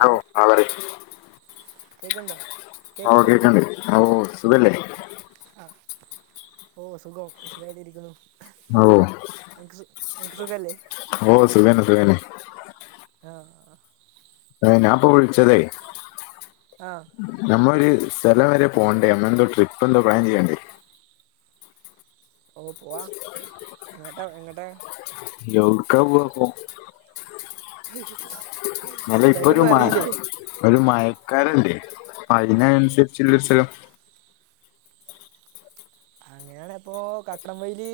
Hello ആഹ് പറയ് കേക്ക്‌ണ്ടോ ഓഹ് കേക്ക്‌ണ്ട് ഓഹ് സുഖല്ലേ ആഹ് ഓഹ് സുഖം സുഖായിട്ട് ഇരിക്ക്ണു ഓഹ് അൻക്ക് സു അൻക്ക് സുഖല്ലേ ഓഹ് സുഖന്നെ സുഖന്നെ ആഹ് ആഹ് അത് ഞാന്പ്പോ വിളിച്ചതേ ആഹ് നമ്മളൊര് സ്ഥലം വെരെ പോവണ്ടേ നമ്മളെന്തോ ട്രിപ്പ് എന്തോ പ്ലാൻ ചെയ്യണ്ടേ ഓഹ് പോവാം എങ്ങട്ടാ എങ്ങട്ടാ എവ്ട്ക്കാ പോവാ ഇപ്പോ നല്ല ഇപ്പൊ ഒരു സ്ഥലൊന്നും മ അറീല്ലേ ഒരു മയക്കാലല്ലേ അപ്പം അയിനനുസരിച്ച്ള്ളോര് സ്ഥലം അങ്ങനെയാണെ ഇപ്പോ കക്കം വൈലി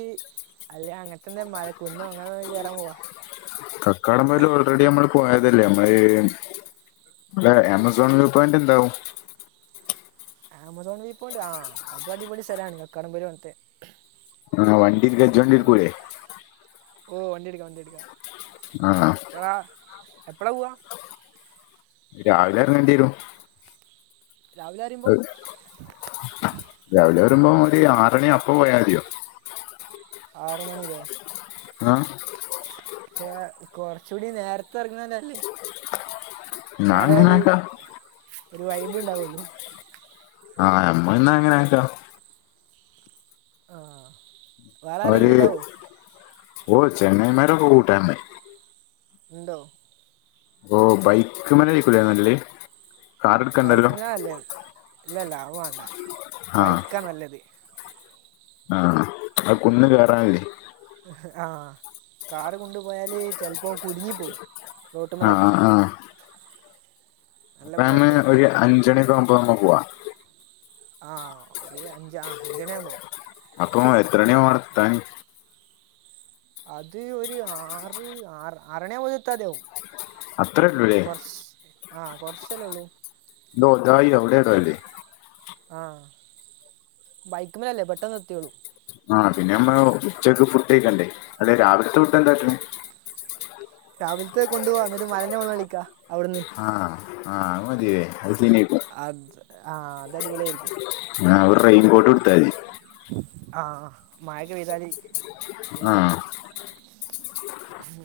അല്ലെ അങ്ങൻത്തെ എന്ത മല കുന്നോ അങ്ങനെ കയറാൻ പോവാ കക്കാടംപൊയ്ല് ഓൾറെഡി നമ്മള് പോയതല്ലേ നമ്മള് ഈ ടെ ആമസോൺ വ്യൂ പോയിന്റ് എന്താവും ആമസോൻ വീ പോയിന്റ് ആഹ് അതു അടിപൊളി സ്ഥലാണ് കക്കാടം പൊയ വന്നിട്ട് ആ വണ്ടി ഗജവണ്ടി അപ്പൊ എടുക്കൂലേ ഓഹ് വണ്ടിട്ക്കാ വണ്ടിട്ക്കാ ആ എപ്പഴാ എപ്പളാ പോവാ രാവിലെ എർങ്ങേണ്ടി വരും രാവിലെ അറിയുമ്പോൾ അഹ് രാവിലെ വരുമ്പോം ഒരു ആറണി അപ്പ പോയാ മതിയോ ആറ് മണില്ലേ ആഹ് പക്ഷേ കൊർച്ചുകൂടി നേരത്തെ എറങ്ങാന്നല്ലേ എന്നാ ഇന്നാലേ അങ്ങനെ ഒര് ആക്കാം ഒരു വൈബ് ഉണ്ടാവുള്ളൂ ആഹ് നമ്മള് ന്നാ അങ്ങനെ ആക്കണം ആഹ് അവര് ഓഹ് ചെങ്ങൈമാരൊക്കെ കൂട്ടാമ്മേ ഉണ്ടോ ഓഹ് ബൈക്ക്മേല് ആയിരിക്കൂലെ നല്ലേ ബൈക്കുമേല നല്ലെ ഇല്ലല്ല അത് വേണ്ട ആഹ് ബൈക്കാ നല്ലത് ആഹ് അത് കുന്ന് കേറാ [unintelligible] ആഹ് കാറ് കൊണ്ടു പോയാല് ചെൽപ്പോ കുട്ങ്ങി പോവും ആഹ് റോട്ടുമെലൊക്കെ അപ്പൊ നമ്മ ആയിരിക്കും ഒരു അഞ്ചണി ഒക്കെ ആവുമ്പോ നമ്മ പോവാ ആഹ് ഒരു അഞ്ച് ആഹ് അഞ്ചണിയാ പോവാം അപ്പൊ എത്രണി ആവും അവിടെത്താൻ ഏഹ്, അത് ഒരു ആറ് ആർ ആറണി ആവുമ്പോ എത്താതിയാവും അത്ര ഉള്ളൂല്ലേ കൊർച്ച് ആഹ് കൊർച്ചല്ലേ ഉള്ളൂ ഇത് ഒതായി അവിടെ ഔടെ അല്ലേ ആഹ് ബൈക്ക്മെലല്ലേ പെട്ടെന്ന് എത്തിയോളും ആഹ് പിന്നെ നമ്മള് ഉച്ചക്ക് ഫുഡ്‌ കഴിക്കണ്ടേ അതെ രാവിൽത്തെ ഫുഡ്‌ എന്താട്ട്ണ് രാവിൽത്തെ കൊണ്ടു പോവാ ന്നട്ട് മലേന്റെ മോളി കളിക്കാ ആഹ് ആഹ് അത് മതി ലെ അത് സീനായിരിക്കും അത് ആഹ് അത് അടിപൊളിയായിരിക്കും ആഹ് ഒരു റെയിൻകോട്ട് ഇട്‌ത്താതി ആഹ് മഴക്കെ പെയ്താല് സീനാണ് ആഹ്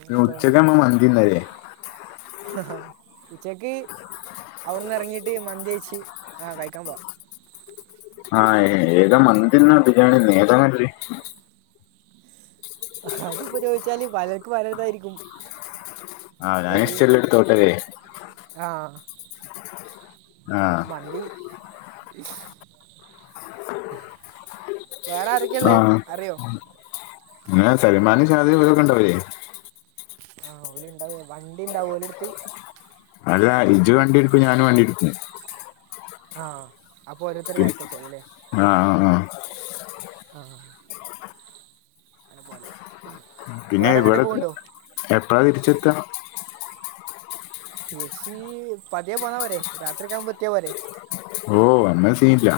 പിന്നെ ഉച്ചക്ക്‌ നമ്മള് മന്തി തിന്നാല്ലേ ഉച്ചക്ക് അവിട്ന്ന് എറങ്ങിയിട്ട് മന്തി കഴിച്ച് ആഹ് കഴിക്കാൻ പോവാം ആഹ് ഏതാ മന്തിന്നേ ബിരിയാണിന്നേ ഏതാ നല്ലത് അത്പ്പോ ചോയ്ച്ചാല് പലർക്ക് പല ഇതായിരിക്കും ആഹ് ഞാൻ ഹിസ്റ്ററിയില് എടുത്തോട്ടെ ലെ ആഹ് ആ മന്തി വേറെ ആരൊക്കയാ ഉള്ളേ അറിയോ എങ്ങനെ സൽമാനു ഷാദി ഇവരൊക്കെ ഉണ്ടാവേ ആഹ് ഓല്ണ്ടാവെ വണ്ടി ഇണ്ടാവോ ഓലെട്ത്ത് അല്ല ഇജ് വണ്ടി ഇട്ക്കും ഞാനും വണ്ടി ഇട്ക്കും ആഹ് അപ്പൊ ഓരോരുത്തര് ബാക്കി വെച്ച മതി അല്ലേ ആഹ് ആഹ് ആഹ് ആഹ് അങ്ങനെപോവാലെ പിന്നെ ഇവിടെക്ക് എപ്പഴാ തിരിച്ചെത്താ തിരിച്ച് പതിയെ പോന്നാ പോരെ രാത്രിയൊക്കെ ആകുമ്പോ എത്തിയാ പോരെ ഓ അന്ന സീനില്ല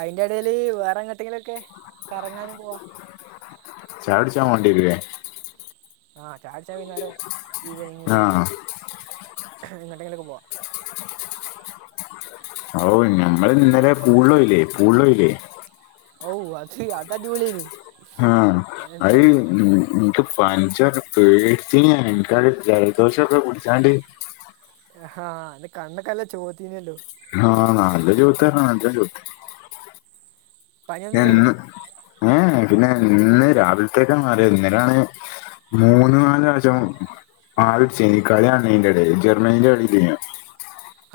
അയ്ന്റെ എടേല് വേറെങ്ങെട്ടേങ്കിലൊക്കെ കറങ്ങാനും പോവാ ചായ കുടിച്ചാൻ പോണ്ടിവരുലെ ആ ചായകുടിച്ചാൻ വൈന്നാരം ഈവനിങ് ആ എങ്ങട്ടെങ്കിലും പോവാ ഓ ഞമ്മൾ പിന്നെ ഇന്നലെ പൂളില് പോയില്ലേ പൂളല് പോയില്ലേ ഔ അത് അതടി പൊള്യേനി ഹാ അഹ് എനിക്ക് പഞ്ച പേടിച്ചീനി ഞാന് എനിക്കത് ജലദോഷൊക്കെ പുടിച്ചാണ്ട് ഹ അന്ന് കണ്ണക്കനല്ല ചോത്തീന്യല്ലോ ആഹ് നാല്ലൊ ചോവത്തി നല്ലോ ചോവത്തി പനിയൊന്നുമില്ലല്ലോ ഇന്ന് ഏ പിന്നെ ഇന്ന് രാവിൽത്തേക്കെ മാറി ഇന്നെലാണ് മൂന്ന് നാല് പ്രാവശ്യം ആരും [unintelligible] എടേല് ജർമ്മനീന്റെ കളില്യേന്യോ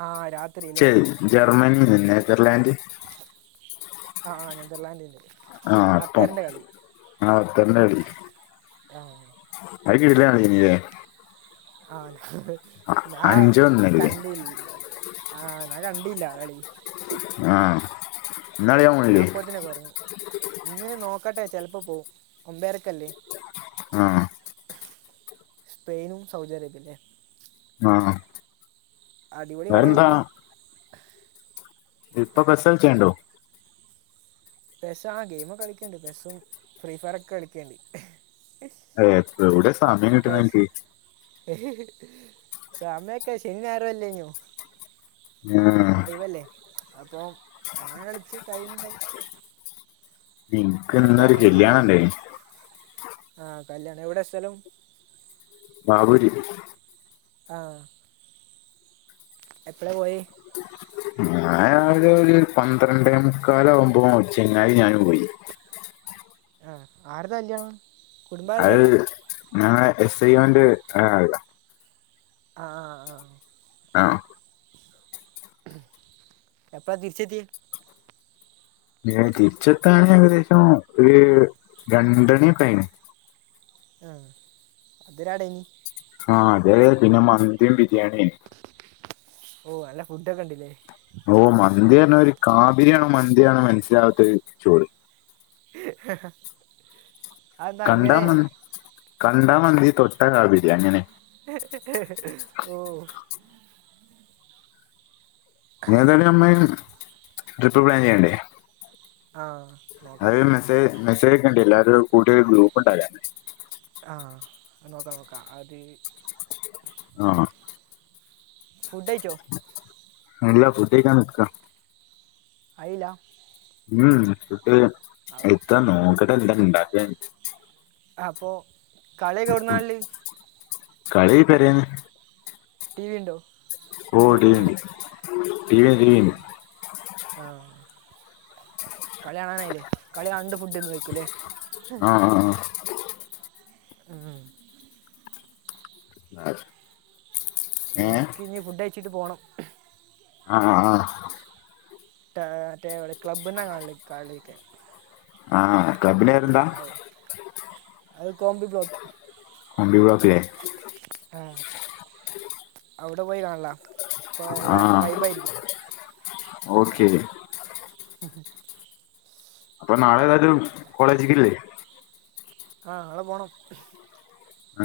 ആ രാത്രി അല്ലേ ശെരി ജർമ്മനി നെതർലാൻഡ് ആഹ് ആഹ് നെതർലാൻഡ് ഉണ്ട് ആഹ് അപ്പം ആത്തന്ന കളി ആഹ് അത് കിടിലം [unintelligible] ആത് ഞാൻ അഞ്ചേ ഒന്നല്ലേ കണ്ടിൽ ആഹ് ഞാൻ കണ്ടില്ല കളി ആഹ് ഇന്ന് കളി കാണാൻ ഞാൻ പോണില്ലേ അപ്പോത്തിനു ഒറങ്ങി ഇന്ന് നോക്കട്ടെ ചെലപ്പോ പോവും ഒമ്പേരക്കല്ലെ ആഹ് സ്പെയിനും സൗദി അറേബിയല്ലേ അഹ് ആഹ് അടിപൊളി വേറെന്താ കളിയായിരിക്കും ഇപ്പം പെസ്സൽ ചെയ്യണ്ടൊ പെസ്സ ആ ഗെയിമൊക്കെ കളിക്കണ്ട് പെസ്സും ഫ്രീ ഫയറൊക്കെ കളിക്കേണ്ട് എഹ് എവിടെ സമയം കിട്ടണൻക്ക് സമയൊക്കെ ശനി ഞായറൊ അല്യേന്യോ ആഹ് ഒയ് വെല്ലേ അപ്പൊ അങ്ങനെ കളിച്ച് ടൈം ഉണ്ടാവും ഇൻക്ക് പിന്നെ ഇന്നരു കെല്യാണണ്ടായ്നി ആഹ് കല്യാണം എവിടെ സ്ഥലം നാകൂരി ആഹ് എപ്പ്ളെ പോയെ ഞാൻ രാവിലെ ഒരു പന്ത്രണ്ടേമുക്കാലാകുമ്പോ ചങ്ങായി ഞാനു പോയി ആഹ് ആര്ടെ കല്യാണ അത് ഞങ്ങളെ എസ് ഐ മോന്റെ ആഹ് ആഹ് ആഹ് ആ ആഹ് എപ്പ തിരിച്ചെത്തി ഞൻ തിരിച്ചെത്താണ് ഏകദേശം ഒരു രണ്ടണിക്ക്യായിന് ആഹ് അതിരാടേനി ആഹ് അതെ പിന്നെ മന്തിം ബിരിയാണിയേനി ഓഹ് നല്ല ഫുഡൊക്കെ ഇണ്ട്ല്ലേ ഓഹ് മന്തി പറ്ഞ്ഞ ഒരു കാബരിയാണോ മന്ത്യാണോ മനസിലാവാത്തര് ചോറ്. [inaudible] കണ്ടാ അങ്ങനെ മന്തി കണ്ടാ മന്തി തൊട്ട കാബീരി അങ്ങനെ ഓഹ് ഞ് ഏതാലും നമ്മയ് ട്രിപ്പ് പ്ലാൻ ചെയ്യണ്ടെ ആഹ് അത് മെസ്സേജ് മെസ്സേജയ്ക്ക്ണ്ട് എല്ലാരും കൂട്ടി ഒരു ഗ്രൂപ്പ്ണ്ടാക്ക ആഹ് നോക്കാ നോക്കാ അത് ആഹ് ആഹ് ഫുഡയ്ച്ചോ ഇല്ല ഫുഡയ്ക്കാൻ നിക്കാ ആയില്ല ഉം ഉം ഫുഡ്‌ അ- എത്താ നോക്കട്ടെ എന്താ ഇണ്ടാക്കിയെന്ന് അപ്പൊ കളിയൊക്കെവട്ന്നാൺല് കളി പെരേന്ന് ടി വി ണ്ടോ ഓഹ് ടി വി ണ്ട് ടി വി എല്ലീഡിണ്ട് ആഹ് കളി കാണാനായില്ലേ കളി കണ്ട് ഫുഡ്ന്ന് കയിക്കൂല്ലേ ആഹ് ആഹ് ആഹ് ആഹ് അത് ഇൻക്കിനി ഫുഡയിച്ചിട്ട് പോണം ആഹ് ആഹ് ആഹ് റ്റാ മറ്റേ ക്ലബ്ബ്ന്നാ കാണല് കളിയെക്കെ അഹ് ആഹ് ആവു അത് കോംമ്പി ബ്ലോക്ക് [unintelligible] ആഹ് അവിടെ പോയി കാണലാ അപ്പ നല്ല ആ വൈബായിരിക്കും ഓക്കെ ഹാ ഹാ അപ്പൊ നാളെ ഏതായാലും കോളേജിക്കില്ലേ ആഹ് നാളെ പോണം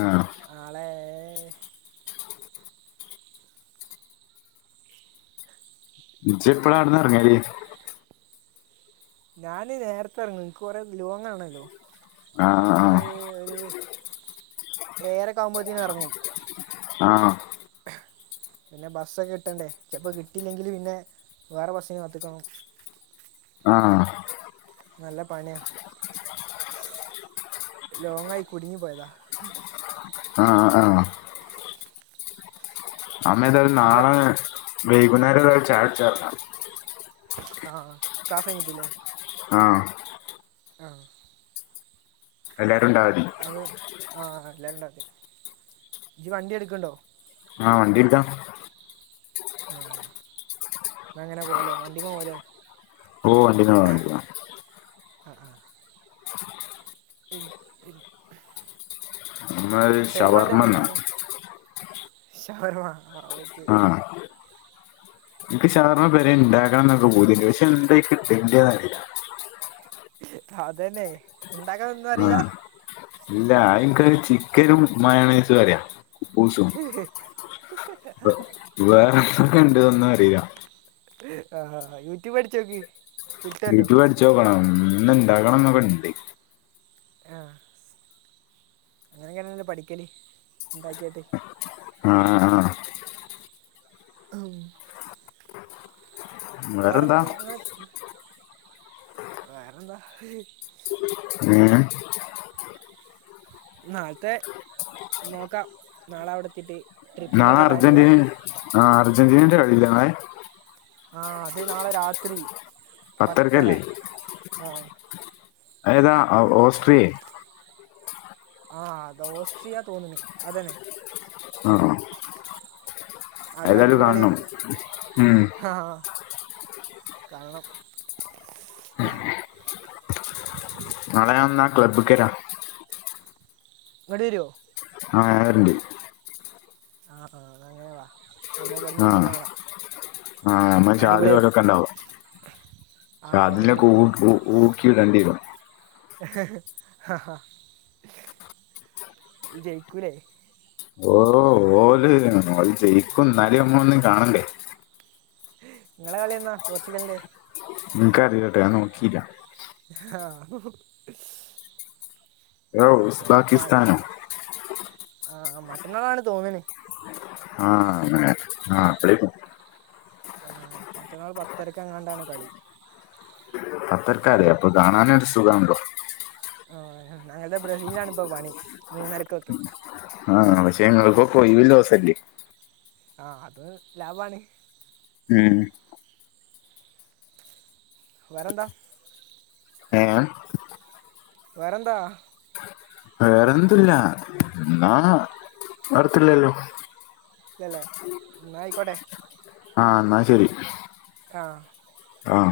ആഹ് നാളേ ഇജ്ജെപ്പളാ ആട്ന്നെറങ്ങല് ഞാന് നേരത്തെറങ്ങും എനിക്ക് കൊറേ ലോങ്ങാണല്ലോ ആ ഞാന് ഒര് ഏയരക്കാവുമ്പോത്തിനെറങ്ങും അഹ് ആഹ് പിന്നെ ബസ്സൊകെ കിട്ടണ്ടേ ചെലപ്പൊ കിട്ടിലെങ്കില് പിന്നെ വേറെ ബസ്സിന് കാത്ത്ക്കണം ആഹ് ആഹാ നല്ല പണിയാ ലോങ്ങായി കുടുങ്ങിപ്പോയതാ ആ ആ അമ്മേതായലും നാളെ ജപ് വൈകുന്നേരം ഇതായ ചായ [unintelligible] ആഹ് ക്ലാസ്സ് കഴിഞ്ഞിട്ട്ല്ലേ ആഹ് ആഹ് എല്ലാരുണ്ടാവില്ലേ അത് ആഹ് എല്ലാര്ണ്ടാദ്യം ഇജ്ജ് വണ്ടിയെട്ക്ക്ണ്ടോ ആഹ് വണ്ടിയെട്ക്കാം ആഹ് എന്നാങ്ങനെ പോവാലെ വണ്ടിമ്മെ പോവാലെ ഓഹ് വണ്ടിമ്മെ വേണെ പോവാം ആഹ് ആഹ് [unintelligible] നമ്മൾ സൽമാൻന്റെ ഷവർമ്മ എന്നാ ശവർമ്മ ആഹ് ഓക്കെ നിക്ക് ഷവർമ്മ പെരെണ്ടാക്കണംന്നൊക്കെ പൂതിണ്ട് പക്ഷെ എന്തായ്ക്ക്ടണ്ടേതറില്ലാ [unintelligible] അതെന്നെ ഉണ്ടാകാ [unintelligible] ആഹ് ഇല്ല അതിൻക്ക് ചിക്കനും മായോണയ്‌സും അറിയാ ഹ്ഹ വേറെന്തൊക്കെണ്ടതൊന്നും അറീലാ ആഹ് യൂട്യൂബ് അടിച്ചോക്ക് യൂടൂബടിച്ചോക്കണം ഇന്ന്ണ്ടാക്കണം [unintelligible] ആഹ് അങ്ങനെ ങ്ങെന്നല്ലോ പഠിക്കല് ഇണ്ടാക്കിട്ട് ആഹ് ആഹ് അം വേറെന്താ വേറൊന്നും ആഹ് വേറെന്താ എങ്ങനെ നാളത്തെ നോക്കാം നാളെവിടെത്തിട്ട് നാളെ അർജന്റീന ആഹ് അർജന്റീനേന്റെ കളില്ലെ നാളെ ആഹ് അതേ നാളെ രാത്രി പത്തര പത്തരക്കല്ലേ ആഹ് ഏതാ ഓസ്ട്രിയെ ആഹ് അത് ഓസ്ട്രിയ തോന്ന്ണ് അതന്നെ ആഹ് ആഹ് നല്ല അടിപൊളി കാണണം കളിയാരിക്കും ഉം ആഹ് കാണണം ഹേ നാളെ ഞാ വന്നാ ക്ലബ്ബ്ക്കരാ ഇങ്ങട്ട് വരോ ആഹ് [unintelligible] ആഹ് ആഹ് ന്നാ അങ്ങനെവാ നമ്മ ഇവിടന്നിരിന്ന് കാണാ ആഹ് നമ്മ ചാതിര ഓലൊക്കെണ്ടാവും ആ [unintelligible] ഊ ഊക്കിടേണ്ടിരും [unintelligible] ജയിക്കൂലെ ഓഹ് ഓല് ജയിക്കും എന്നാലും നമ്മളൊന്ന് കാണണ്ടെ നിങ്ങളെ കളിന്നാ പോർച്ചുഗലിൻ്റെ എനിക്കറിയില്ലട്ടോ ഞാൻ നോക്കില്ല ആഹ് [unintelligible] അതോ അപ്പൊ മ പാകിസ്ഥാനോ ആ മറ്റന്നാളാണ് തോന്ന്ണ് ആഹ് അങ്ങനെ ആഹ് അപ്പളെ മറ്റന്നാൾ പത്തരക്കെങ്ങാണ്ടാണ് കളി പത്തരക്കാ അറിയാം അപ്പൊ കാണാനൊരു സുഖണ്ടോ ആഹ് ഞങ്ങടെ ബ്രസീലാണ് ഇപ്പോ പണി മൂന്നരക്കൊക്കെ ആഹ് പക്ഷെ നിങ്ങക്കൊക്കെ ഒഴിവുള്ള ദിവസല്ലേ ആ അത് ലാഭാണ് ഉം വേറെന്താ എങ്ങനെയാണ് വേറെന്താ വേറെ ഒന്നുമില്ല എന്നാ വരുത്തില്ലല്ലോ ഇല്ല ഇല്ല എന്നാ ആയിക്കോട്ടെ ആഹ് എന്നാ ശരി ആഹ് ആഹ്